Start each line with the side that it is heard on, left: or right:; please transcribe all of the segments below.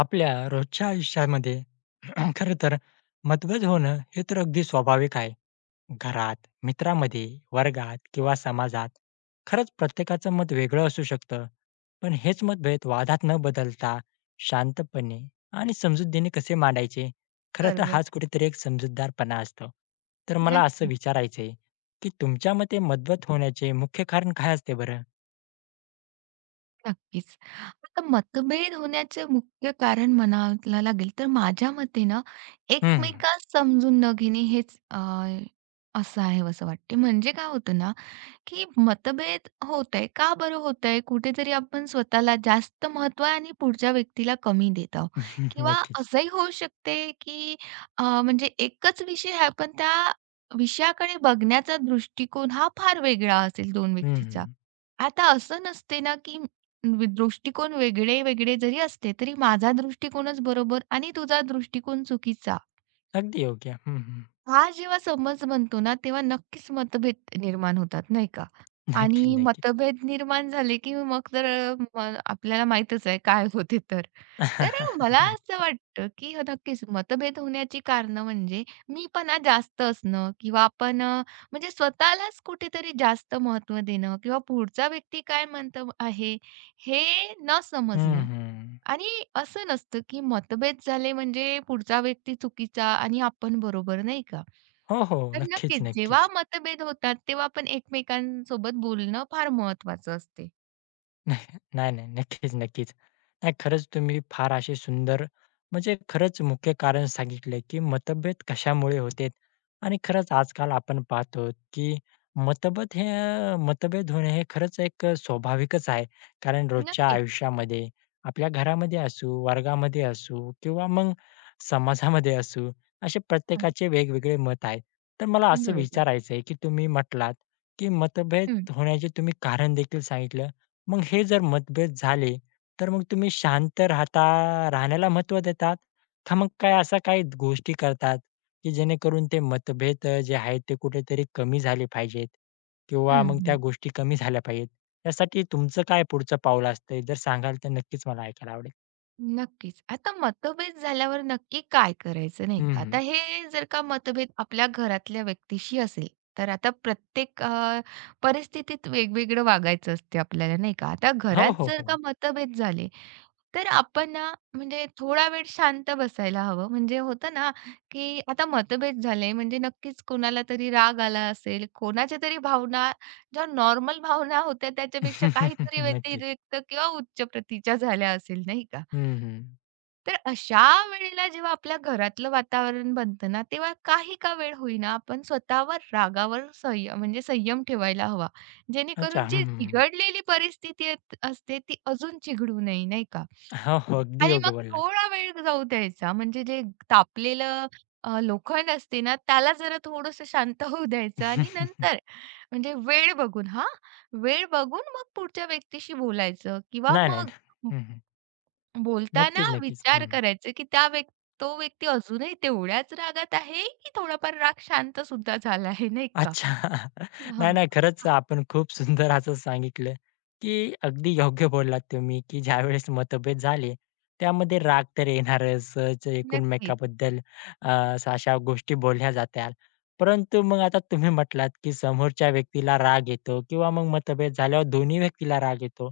left: आपल्या रोजच्या आयुष्यामध्ये खरं तर मतभेद होणं हे तर अगदी स्वाभाविक आहे. घरात, मित्रामध्ये, वर्गात किंवा समाजात खरंच प्रत्येकाचं मत वेगळं असू शकतं. पण हेच मतभेद वादात न बदलता शांतपणे आणि समजुतीने कसे मांडायचे? खरं तर
right: बरोबर.
left: हाच कुठेतरी एक समजूतदारपणा असतो. तर मला असं
right: नक्कीच,
left: विचारायचं की तुमच्या मते मतभेद होण्याचे मुख्य कारण काय असते बरं?
right: नक्कीच. आता मतभेद होण्याचे मुख्य कारण म्हणायला लागेल तर माझ्या मते ना,
left: हं,
right: एकमेकास समजून न घेणे हेच असं आहे असं वाटते. म्हणजे काय होतं ना की मतभेद होत आहे. का बरं होत आहे? कुठेतरी आपण स्वतःला जास्त महत्त्व आणि पुढच्या व्यक्तीला कमी देत आहोत किंवा
left: नक्कीच.
right: असंही होऊ शकते, की म्हणजे एकच विषय आहे, पण त्या विषयाकडे बघण्याचा दृष्टिकोन हा फार वेगळा असेल दोन व्यक्तीचा.
left: हं,
right: आता असं नसते ना, की दृष्टिकोन वेगळे-वेगळे जरी असले, तरी माझा दृष्टिकोनच बरोबर आणि तुझा दृष्टिकोन चुकीचा.
left: अगदी योग्य. हं,
right: हा जेव्हा समज बनतो ना, तेव्हा नक्कीच मतभेद निर्माण होतात, नाही का?
left: नक्कीच,
right: आणि
left: नक्कीच.
right: मतभेद निर्माण झाले, की मग तर मग आपल्याला माहीतच आहे काय होते तर. तर मला
left: नाही.
right: असं वाटतं, की नक्कीच मतभेद होण्याची कारणं म्हणजे मीपणा जास्त असणं किंवा आपण म्हणजे स्वतःलाच कुठेतरी जास्त महत्त्व देणं किंवा पुढचा व्यक्ती काय म्हणतो आहे, हे न
left: हं,
right: समजणं.
left: हं.
right: आणि असं नसतं, की मतभेद झाले म्हणजे पुढचा व्यक्ती चुकीचा आणि आपण बरोबर, नाही का?
left: हो, हो.
right: तर
left: नक्कीच,
right: नक्कीच जेव्हा
left: नक्कीच.
right: मतभेद होतात, तेव्हा आपण एकमेकांसोबत बोलणं फार महत्वाचं असते.
left: नाही, नाही. नाही, नक्कीच, नक्कीच. नाही, खरंच तुम्ही फार असे सुंदर म्हणजे खरंच मुख्य कारण सांगितलं, की मतभेद कशामुळे होते आणि खरंच आजकाल आपण पाहतो, की मतभेद हे मतभेद होणे हे खरंच एक स्वाभाविकच आहे. कारण रोजच्या
right: नक्कीच.
left: आयुष्यामध्ये आपल्या घरामध्ये असू, वर्गामध्ये असू किंवा मग समाजामध्ये असू, असे प्रत्येकाचे वेगवेगळे मत आहेत. तर मला
right: हं,
left: असं
right: बरोबर.
left: विचारायचं आहे, की तुम्ही म्हटलात, की मतभेद
right: हं,
left: होण्याचे तुम्ही कारण देखील सांगितलं. मग हे जर मतभेद झाले, तर मग तुम्ही शांत राहता राहण्याला महत्त्व देतात? का मग काय अशा काही गोष्टी करतात, की जेणेकरून ते मतभेद जे आहेत ते कुठेतरी कमी झाले पाहिजेत? किंवा
right: हं,
left: मग त्या
right: हं.
left: गोष्टी कमी झाल्या पाहिजेत. त्यासाठी तुमचं काय पुढचं पाऊल असतंय? जर सांगाल तर नक्कीच मला ऐकायला आवडेल.
right: नक्कीच. आता मतभेद झाल्यावर नक्की काय करायचं नाही का?
left: हं,
right: आता हे जर का मतभेद आपल्या घरातल्या व्यक्तीशी असेल, तर आता प्रत्येक परिस्थितीत वेगवेगळं वागायचं असते आपल्याला नाही का? आता
left: हो,
right: घरात
left: हो,
right: जर का
left: हो.
right: मतभेद झाले, तर आपण ना म्हणजे थोडा वेळ शांत बसायला हवं. म्हणजे होतं ना, की आता मतभेद झाले म्हणजे नक्कीच कोणाला तरी राग आला असेल, कोणाच्या तरी भावना ज्या नॉर्मल भावना होत्या त्याच्यापेक्षा काहीतरी
left: नक्कीच.
right: व्यतिरिक्त किंवा उच्च प्रतीच्या झाल्या असेल नाही का?
left: हं, हं.
right: तर अशा वेळेला जेव्हा आपल्या घरातलं वातावरण बनतं ना, तेव्हा काही का वेळ होईना आपण स्वतःवर रागावर संयम म्हणजे संयम ठेवायला हवा.
left: अच्छा.
right: जेणेकरून जी
left: हं, हं.
right: चिघडलेली परिस्थिती अत असते ती अजून चिघडू नये, नाही का?
left: हो, हो. अगदी
right: आणि
left: योग्य
right: मग
left: बोललात.
right: थोडा वेळ जाऊ द्यायचा म्हणजे जे तापलेलं लोखंड असते ना, त्याला जरा थोडंसं शांत होऊ द्यायचं आणि नंतर म्हणजे वेळ बघून हां, वेळ बघून मग पुढच्या व्यक्तीशी बोलायचं किंवा
left: नाही, नाही.
right: मग
left: हं, हं.
right: बोलताना
left: नक्कीच, नक्कीच.
right: विचार
left: हं.
right: करायचा, की त्या व्यक् तो व्यक्ती अजूनही तेवढ्याच रागात आहे, की थोडाफार राग शांत सुद्धा झाला आहे, नाही का?
left: अच्छा. नाही,
right: हो.
left: नाही. खरंच आपण खूप सुंदर असं सांगितलं, की अगदी योग्य बोललात तुम्ही, की ज्यावेळेस मतभेद झाले, त्यामध्ये राग तर येणारच. सहज
right: नक्कीच.
left: एकमेकांबद्दल अशा अशा गोष्टी बोलल्या जातात. परंतु मग आता तुम्ही म्हटलात, की समोरच्या व्यक्तीला राग येतो किंवा मग मतभेद झाल्यावर दोन्ही व्यक्तीला राग येतो.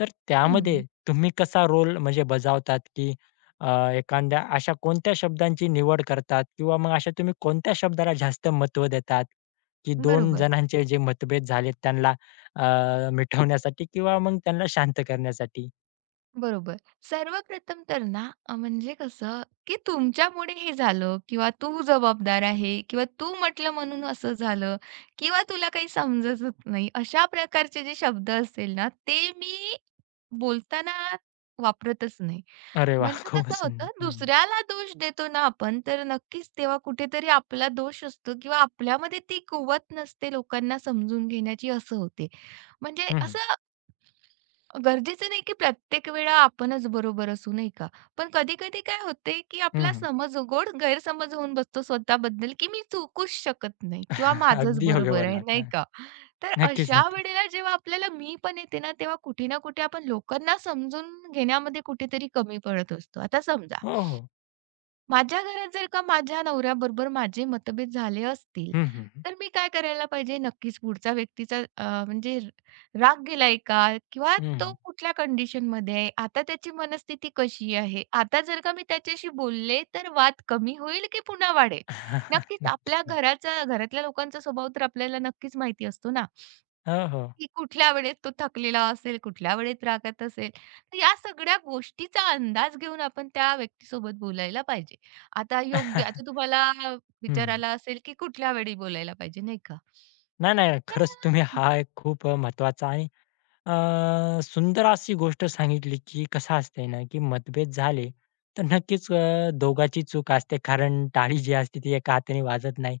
left: तर त्यामध्ये
right: हं,
left: तुम्ही कसा रोल म्हणजे बजावतात, की एखाद्या अशा कोणत्या शब्दांची निवड करतात किंवा मग अशा तुम्ही कोणत्या शब्दाला जास्त महत्त्व देतात? की दोन
right: बरोबर.
left: जणांचे जे मतभेद झालेत त्यांना मिटवण्यासाठी किंवा मग त्यांना शांत करण्यासाठी.
right: बरोबर. सर्वप्रथम तर ना, म्हणजे कसं, की तुमच्यामुळे हे झालं किंवा तू जबाबदार आहे किंवा तू म्हटलं म्हणून असं झालं किंवा तुला काही समजतच नाही, अशा प्रकारचे जे शब्द असतील ना, ते मी बोलताना वापरतच नाही.
left: अरे वाह!
right: म्हणजे
left: खूपच
right: कसं
left: सुंदर.
right: होतं,
left: हं,
right: दुसऱ्याला दोष देतो ना आपण, तर नक्कीच तेव्हा कुठेतरी आपला दोष असतो किंवा आपल्यामध्ये ती कुवत नसते लोकांना समजून घेण्याची, असं होते. म्हणजे
left: हं, हं.
right: असं गरजेचं नाही की प्रत्येक वेळा आपणच बरोबर असू, नाही का? पण कधी-कधी काय होते, की
left: हं,
right: आपला
left: हं.
right: समज गोड गैरसमज होऊन बसतो स्वतःबद्दल, की मी चुकूच शकत नाही किंवा माझंच
left: अगदी योग्य
right: बरोबर आहे,
left: बोललात.
right: नाही
left: हां.
right: का? तर
left: नक्कीच,
right: अशा
left: नक्कीच.
right: वेळेला जेव्हा आपल्याला मी पण येते ना, तेव्हा कुठे ना कुठे आपण लोकांना समजून घेण्यामध्ये कुठेतरी कमी पडत असतो. आता समजा
left: हो, हो.
right: माझ्या घरात जर का माझ्या नवऱ्याबरोबर माझे मतभेद झाले असतील,
left: हं, हं, हं.
right: तर मी काय करायला पाहिजे? नक्कीच पुढचा व्यक्तीचा म्हणजे राग गेलाय का? किंवा तो
left: हं.
right: कुठल्या कंडिशनमध्ये आहे? आता त्याची मनस्थिती कशी आहे? आता जर का मी त्याच्याशी बोलले, तर वाद कमी होईल की पुन्हा वाढेल? नक्कीच
left: नक्कीच,
right: आपल्या
left: नक्की.
right: घराचा घरातल्या लोकांचा स्वभाव तर आपल्याला नक्कीच माहिती असतो ना.
left: हो, हो.
right: की कुठल्या वेळेत तो थकलेला असेल, कुठल्या वेळेत रागात असेल. तर या सगळ्या गोष्टीचा अंदाज घेऊन आपण त्या व्यक्तीसोबत बोलायला पाहिजे. आता योग्य आता तुम्हाला
left: हं.
right: विचारायला असेल, की कुठल्या वेळी बोलायला पाहिजे, नाही का?
left: नाही, नाही. खरंच तुम्ही
right: तर
left: हा एक खूप महत्वाचा आणि सुंदर अशी गोष्ट सांगितली, की कसं असतंय ना, की मतभेद झाले तर नक्कीच दोघाची चूक असते. कारण टाळी जी असते ती एका हाताने वाजत नाही.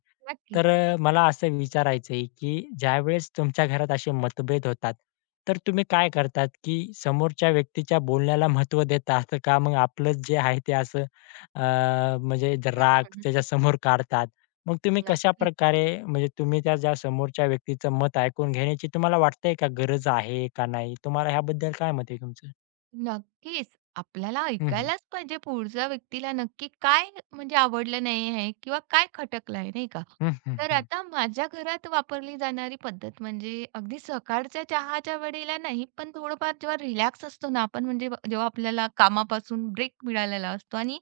left: तर
right: नक्कीच.
left: मला असं विचारायचं आहे, की ज्यावेळेस तुमच्या घरात असे मतभेद होतात, तर तुम्ही काय करतात, की समोरच्या व्यक्तीच्या बोलण्याला महत्त्व देतात का? मग आपलंच जे आहे ते असं म्हणजे
right: हं,
left: राग
right: हं, हं.
left: त्याच्यासमोर काढतात? मग तुम्ही
right: नक्कीच.
left: कशाप्रकारे म्हणजे तुम्ही त्या ज्या समोरच्या व्यक्तीचं मत ऐकून घेण्याची तुम्हाला वाटतंय का गरज आहे का नाही? तुम्हाला ह्याबद्दल काय मत आहे तुमचं?
right: नक्कीच. आपल्याला
left: हं, हं.
right: ऐकायलाच पाहिजे पुढच्या व्यक्तीला नक्की काय म्हणजे आवडलं नाही आहे किंवा काय खटकलंय नाही का?
left: हं, हं,
right: तर
left: हं.
right: आता माझ्या घरात वापरली जाणारी पद्धत म्हणजे अगदी सकाळच्या चहाच्या वेळेला नाही, पण थोडंफार जेव्हा रिलॅक्स असतो ना आपण म्हणजे जेव्हा आपल्याला कामापासून ब्रेक मिळालेला असतो आणि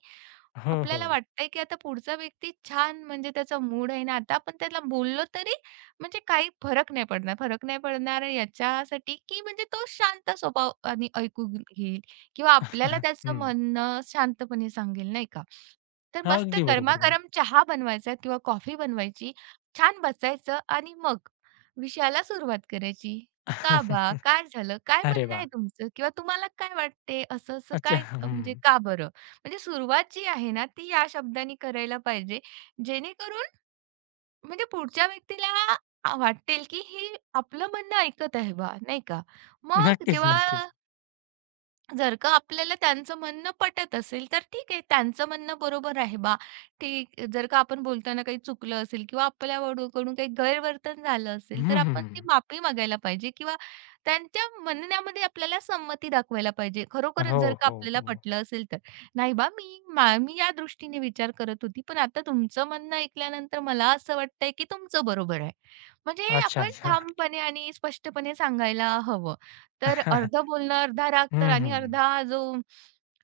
left: हो, हो.
right: आपल्याला वाटतंय की आता पुढचा व्यक्ती छान म्हणजे त्याचा मूड आहे ना, आता आपण त्याला बोललो तरी म्हणजे काही फरक नाही पडणार. फरक नाही पडणार याच्यासाठी, की म्हणजे तो शांत स्वभाव आणि ऐकून घेईल किंवा आपल्याला त्याचं
left: हं.
right: म्हणणं शांतपणे सांगेल, नाही का? तर
left: हां,
right: मस्त
left: अगदी बरोबर बोलला.
right: गरमागरम चहा बनवायचा किंवा कॉफी बनवायची, छान बसायचं आणि मग विषयाला सुरुवात करायची. "का बा? काय झालं? काय
left: अरे
right: म्हणणं आहे
left: वाह!
right: तुमचं? किंवा तुम्हाला काय वाटते? असं-असं
left: अच्छा.
right: काय म्हणजे
left: हं.
right: का बरं?" म्हणजे सुरुवात जी आहे ना, ती या शब्दांनी करायला पाहिजे, जेणेकरून म्हणजे पुढच्या व्यक्तीला वाटेल की हे आपलं म्हणणं ऐकत आहे बा, नाही का? मग
left: नक्कीच,
right: जेव्हा
left: नक्कीच.
right: जर का आपल्याला त्यांचं म्हणणं पटत असेल, तर ठीक आहे. त्यांचं म्हणणं बरोबर आहे बा. ठीक जर का आपण बोलताना काही चुकलं असेल किंवा आपल्या कडून काही गैरवर्तन झालं असेल, तर
left: हं,
right: आपण
left: हं.
right: ती माफी मागायला पाहिजे किंवा त्यांच्या म्हणण्यामध्ये आपल्याला संमती दाखवायला पाहिजे. खरोखरच
left: हो,
right: जर का
left: हो,
right: आपल्याला
left: हो.
right: पटलं असेल तर. "नाही बा, मी या दृष्टीने विचार करत होती, पण आता तुमचं म्हणणं ऐकल्यानंतर मला असं वाटतंय, की तुमचं बरोबर आहे." म्हणजे
left: अच्छा,
right: आपण
left: अच्छा.
right: ठामपणे आणि स्पष्टपणे सांगायला हवं. तर
left: हं,
right: अर्धं बोलणं, अर्धा राग तर आणि
left: हं.
right: अर्धा जो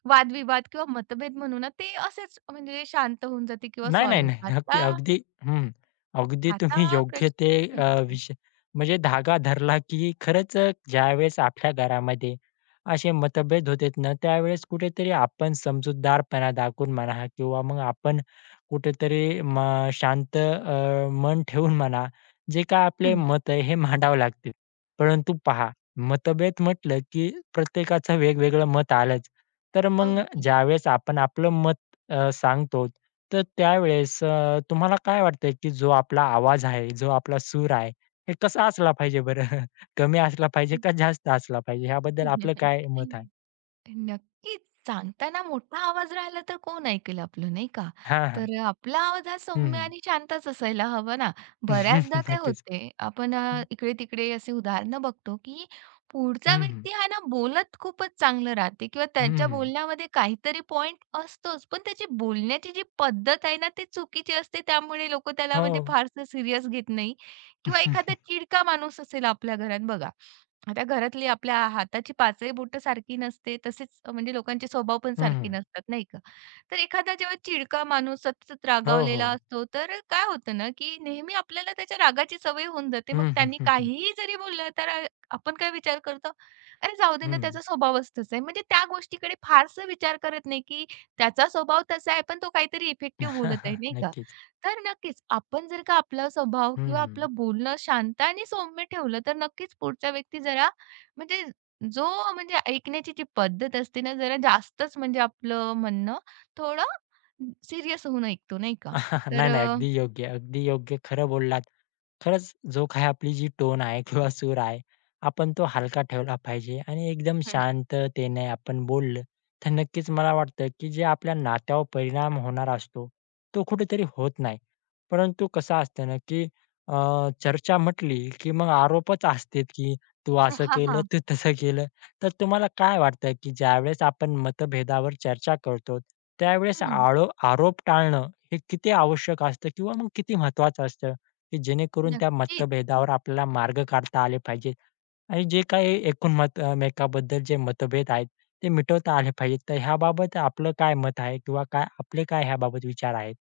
right: वादविवाद किंवा मतभेद म्हणू ना, ते असेच म्हणजे शांत होऊन जाते किंवा
left: नाही, नाही,
right: सॉल्व्ह होतात.
left: नाही. अगदी
right: आता
left: अगदी हं. अगदी
right: आता
left: तुम्ही
right: हा
left: योग्य ते
right: प्रश्न हं, हं.
left: विषय म्हणजे धागा धरला, की खरंच ज्यावेळेस आपल्या घरामध्ये असे मतभेद होतेत ना, त्यावेळेस कुठेतरी आपण समजूतदारपणा दाखवून म्हणा किंवा मग आपण कुठेतरी शांत मन ठेवून म्हणा, जे काय आपले
right: हं.
left: मत आहे हे मांडावं लागते. परंतु पहा, मतभेद म्हटलं, की प्रत्येकाचं वेगवेगळं मत आलंच. तर मग
right: अगदी.
left: ज्यावेळेस आपण आपलं मत सांगतो तर त्यावेळेस तुम्हाला काय वाटतंय, की जो आपला आवाज आहे, जो आपला सूर आहे, हे कसा असला पाहिजे बरं? कमी असला पाहिजे का जास्त असला पाहिजे? ह्याबद्दल आपलं काय मत आहे?
right: नक्कीच. सांगताना मोठा आवाज राहिला तर कोण ऐकेल आपलं, नाही का?
left: हां, हां.
right: तर आपला आवाज हा
left: हं,
right: सौम्य
left: हं.
right: आणि शांतच असायला हवा ना. बऱ्याचदा काय
left: नक्कीच.
right: होते, आपण
left: हं,
right: इकडे-तिकडे असे उदाहरणं बघतो, की पुढचा
left: हं, हं.
right: व्यक्ती हा ना बोलत खूपच चांगलं राहते किंवा त्याच्या बोलण्यामध्ये काहीतरी पॉइंट असतोच. पण त्याची बोलण्याची जी पद्धत आहे ना, ती चुकीची असते. त्यामुळे लोकं त्याला म्हणजे
left: हो.
right: फारसं सीरियस घेत नाही किंवा एखादा चिडका माणूस असेल आपल्या घरात बघा. आता घरातली आपल्या हाताची पाचही बोटं सारखी नसते, तसेच म्हणजे लोकांचे स्वभाव पण सारखे
left: हं,
right: नसतात, नाही का? तर एखादा जेव्हा चिडका माणूस सतत
left: हो, हो.
right: रागावलेला असतो, तर काय होतं ना, की नेहमी आपल्याला त्याच्या रागाची सवय होऊन जाते. मग
left: हं, हं,
right: त्यांनी
left: हं, हं.
right: काहीही जरी बोललं, तर आपण काय विचार करतो, "अरे जाऊ दे ना, त्याचा स्वभावच तसा आहे." म्हणजे त्या गोष्टीकडे फारसा विचार करत नाही, की त्याचा स्वभाव तसा आहे, पण तो काहीतरी इफेक्टिव्ह बोलत आहे, नाही का?
left: नक्कीच.
right: तर नक्कीच आपण जर का आपला स्वभाव किंवा
left: हं,
right: आपलं बोलणं शांत आणि सौम्य ठेवलं, तर नक्कीच पुढचा व्यक्ती जरा म्हणजे जो म्हणजे ऐकण्याची जी पद्धत असते ना, जरा जास्तच म्हणजे आपलं म्हणणं थोडं सीरियस होऊन ऐकतो नाही का. तर
left: नाही, नाही. अगदी योग्य, अगदी योग्य. खरं बोललात. खरंच जो काही आपली जी टोन आहे किंवा सूर आहे, आपण तो हलका ठेवला पाहिजे आणि एकदम
right: हं, हं.
left: शांततेने आपण बोललं, तर नक्कीच मला वाटतं, की जे आपल्या नात्यावर परिणाम होणार असतो, तो कुठेतरी होत नाही. परंतु कसं असतं ना, की चर्चा म्हटली, की मग आरोपच असतेत, की "तू असं
right: हां,
left: केलं,
right: हां.
left: तू तसं केलं." तर तुम्हाला काय वाटतं, की ज्यावेळेस आपण मतभेदावर चर्चा करतो, त्यावेळेस
right: हं.
left: आरोप टाळणं हे किती आवश्यक असतं किंवा मग किती महत्त्वाचं असतं, की जेणेकरून त्या
right: नक्कीच.
left: मतभेदावर आपल्याला मार्ग काढता आले पाहिजेत आणि जे काही एकूण मत एकमेकाबद्दल जे मतभेद आहेत, ते मिटवता आले पाहिजेत. तर ह्याबाबत आपलं काय मत आहे किंवा काय आपले काय ह्याबाबत विचार आहेत?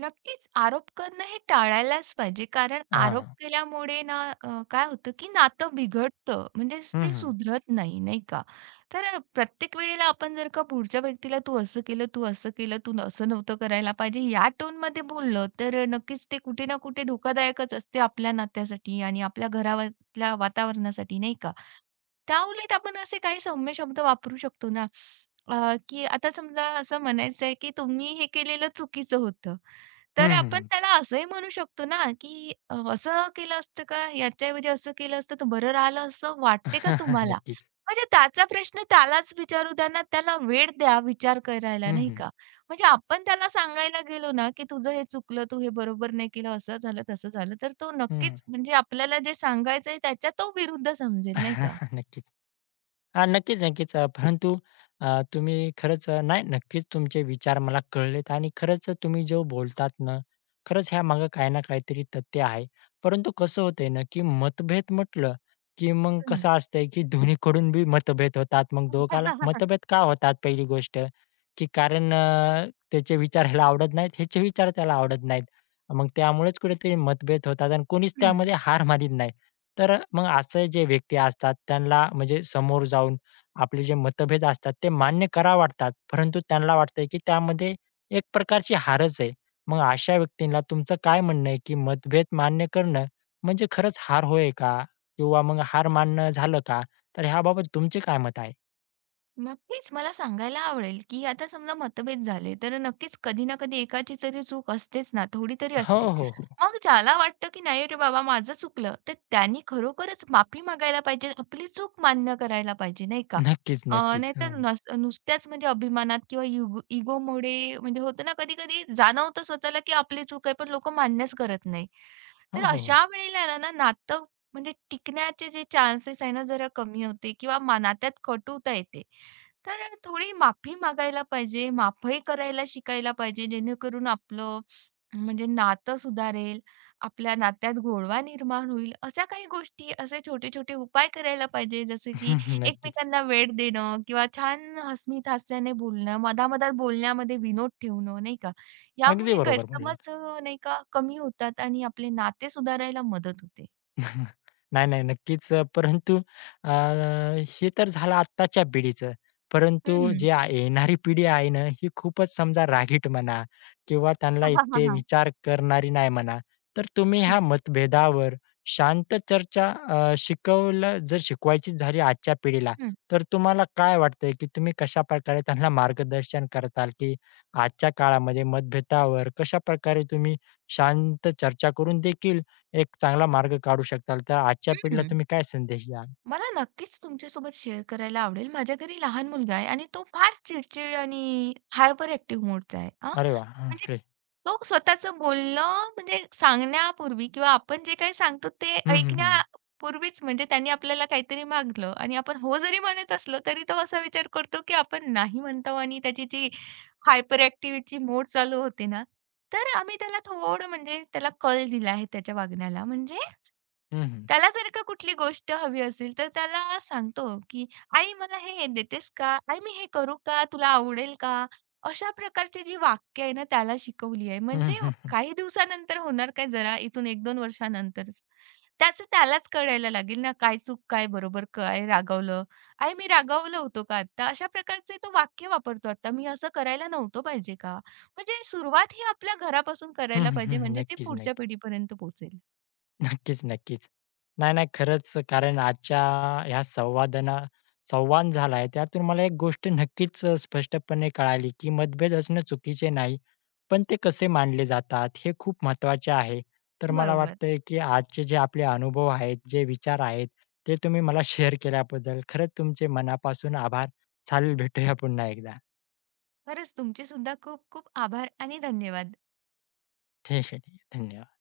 right: नक्कीच आरोप करणं हे टाळायलाच पाहिजे. कारण
left: हां,
right: आरोप
left: हां.
right: केल्यामुळे ना काय होतं, की नातं बिघडतं. म्हणजे
left: हं,
right: ते
left: हं.
right: सुधरत नाही, नाही का? तर प्रत्येक वेळेला आपण जर का पुढच्या व्यक्तीला "तू असं केलं, तू असं केलं, असं नव्हतं करायला पाहिजे" या टोनमध्ये बोललं, तर नक्कीच ते कुठे ना कुठे धोकादायकच असते आपल्या नात्यासाठी आणि आपल्या घरातल्या वातावरणासाठी, नाही का? त्याउलट आपण असे काही सौम्य शब्द वापरू शकतो ना, की आता समजा असं म्हणायचं आहे, की "तुम्ही हे केलेलं चुकीचं होतं." तर आपण
left: हं,
right: त्याला असंही म्हणू शकतो ना, की असं केलं असतं का? याच्याऐवजी असं केलं असतं तर बरं राहिलं असं वाटते का तुम्हाला?
left: नक्कीच.
right: म्हणजे त्याचा प्रश्न त्यालाच विचारू द्या ना, त्याला वेळ द्या विचार करायला,
left: हं,
right: नाही
left: हं.
right: का? म्हणजे आपण त्याला सांगायला गेलो ना, की तुझं हे चुकलं, तू हे बरोबर नाही केलं, असं झालं, तसं झालं. तर तो
left: हं,
right: नक्कीच म्हणजे आपल्याला जे सांगायचं आहे त्याच्या तो विरुद्ध समजेल, नाही का?
left: नक्कीच. हां, नक्कीच, नक्कीच. परंतु तुम्ही खरंच नाही, नक्कीच तुमचे विचार मला कळलेत आणि खरंच तुम्ही जो बोलतात ना, खरंच ह्यामागे काही ना काहीतरी तथ्य आहे. परंतु कसं होतंय ना, की मतभेद म्हटलं, की मग
right: हं.
left: कसं असतंय, की दोन्हीकडून बी मतभेद होतात. मग
right: हं.
left: दोघाला मतभेद का होतात पहिली गोष्ट, की कारण त्याचे विचार ह्याला आवडत नाहीत, ह्याचे विचार त्याला आवडत नाहीत. मग त्यामुळेच कुठेतरी मतभेद होतात आणि कोणीच त्यामध्ये हार मानीत नाही. तर मग असे जे व्यक्ती असतात त्यांना म्हणजे समोर जाऊन आपले जे मतभेद असतात ते मान्य करावे वाटतात, परंतु त्यांना वाटतंय की त्यामध्ये एक प्रकारची हारच आहे. मग अशा व्यक्तींना तुमचं काय म्हणणं आहे की मतभेद मान्य करणं म्हणजे खरंच हार होय का? किंवा मग हार मान्य झालं का? तर ह्याबाबत तुमचे काय मत आहे?
right: नक्कीच मला सांगायला आवडेल, की आता समजा मतभेद झाले, तर नक्कीच कधी ना कधी एकाची तरी चूक असतेच ना, थोडी तरी
left: हो,
right: असते.
left: हो, हो.
right: मग ज्याला वाटतं, की नाही रे बाबा माझं चुकलं, तर त्यांनी खरोखरच माफी मागायला पाहिजे. आपली चूक मान्य करायला पाहिजे, नाही का?
left: नक्कीच, नक्कीच. हं.
right: नाहीतर नुसत्याच म्हणजे अभिमानात किंवा युगो इगोमुळे म्हणजे होतं ना कधी-कधी जाणवतं स्वतःला, की आपली चूक आहे, पण लोकं मान्यच करत नाही.
left: हो,
right: तर
left: हो, हो.
right: अशा वेळेला ना ना नातं म्हणजे टिकण्याचे जे चान्सेस आहे ना, जरा कमी होते किंवा नात्यात कटुता येते. तर थोडी माफी मागायला पाहिजे, माफही करायला शिकायला पाहिजे, जेणेकरून आपलं म्हणजे नातं सुधारेल, आपल्या नात्यात गोडवा निर्माण होईल. अशा काही गोष्टी, असे छोटे-छोटे उपाय करायला पाहिजे, जसे की
left: नक्कीच.
right: एकमेकांना वेळ देणं किंवा छान हसमीत हास्याने बोलणं, मधामधात बोलण्यामध्ये विनोद ठेवणं, नाही का?
left: अगदी
right: यामुळे
left: बरोबर
right: गैरसमज
left: बोललात.
right: नाही का, कमी होतात आणि आपले नाते सुधारायला मदत होते.
left: नाही, नाही. नक्कीच. परंतु अ, हे तर झालं आत्ताच्या पिढीचं. परंतु जे
right: हं.
left: आ येणारी पिढी आहे ना, ही खूपच समजा रागीट म्हणा किंवा त्यांना
right: हां, हां, हां,
left: इतके
right: हां.
left: विचार करणारी नाही म्हणा. तर तुम्ही
right: हं,
left: ह्या मतभेदावर शांत चर्चा शिकवलं जर शिकवायची झाली आजच्या पिढीला,
right: हं,
left: तर तुम्हाला काय वाटतंय, की तुम्ही कशाप्रकारे त्यांना मार्गदर्शन करताल, की आजच्या काळामध्ये मतभेदावर कशाप्रकारे तुम्ही शांत चर्चा करून देखील एक चांगला मार्ग काढू शकाल, तर आजच्या पिढीला
right: हं.
left: तुम्ही काय संदेश द्याल?
right: मला नक्कीच तुमच्यासोबत शेअर करायला आवडेल. माझ्या घरी लहान मुलगा आहे आणि तो फार चिडचिड आणि हायपर ॲक्टिव्ह मोडचा आहे. हां,
left: अरे वाह!
right: म्हणजे
left: बापरे!
right: तो स्वतःचं बोलणं म्हणजे सांगण्यापूर्वी किंवा आपण जे काही सांगतो ते
left: हं, हं, हं.
right: ऐकण्यापूर्वीच म्हणजे त्यांनी आपल्याला काहीतरी मागलं आणि आपण हो जरी म्हणत असलो तरी तो असा विचार करतो, की आपण नाही म्हणतो आणि त्याची जी हायपर ॲक्टिव्हिटी मोड चालू होते ना, तर आम्ही त्याला थोडं म्हणजे त्याला कल दिला आहे त्याच्या वागण्याला. म्हणजे
left: हं, हं.
right: त्याला जर का कुठली गोष्ट हवी असेल, तर त्याला सांगतो, की "आई मला हे देतेस का? आई मी हे करू का? तुला आवडेल का?" अशा प्रकारची जी वाक्य आहे ना, त्याला शिकवली आहे.
left: हं,
right: म्हणजे
left: हं, हं.
right: काही दिवसानंतर होणार काय जरा इथून 1-2 वर्षानंतरच. त्याचं त्यालाच कळायला लागेल ना, काय चूक, काय बरोबर, काय रागावलं. "आई मी रागावलं होतो का आत्ता?" अशा प्रकारचे तो वाक्य वापरतो आता. "मी असं करायला नव्हतं पाहिजे का?" म्हणजे सुरुवात ही आपल्या घरापासून
left: हं,
right: करायला
left: हं,
right: पाहिजे,
left: हं.
right: म्हणजे ती
left: नक्कीच,
right: पुढच्या
left: नक्की.
right: पिढीपर्यंत पोहोचेल.
left: नक्कीच, नक्कीच. नाही, नाही. खरंच कारण आजच्या ह्या संवाद झाला आहे, त्यातून मला एक गोष्ट नक्कीच स्पष्टपणे कळाली, की मतभेद असणं चुकीचे नाही. पण ते कसे मांडले जातात हे खूप महत्त्वाचे आहे. तर मला
right: बरोबर.
left: वाटतंय, की आजचे जे आपले अनुभव आहेत, जे विचार आहेत, ते तुम्ही मला शेअर केल्याबद्दल खरंच तुमचे मनापासून आभार. चालेल, भेटूया पुन्हा एकदा.
right: खरंच तुमचे सुद्धा खूप खूप आभार आणि धन्यवाद.
left: ठीक आहे, ठीक आहे. धन्यवाद.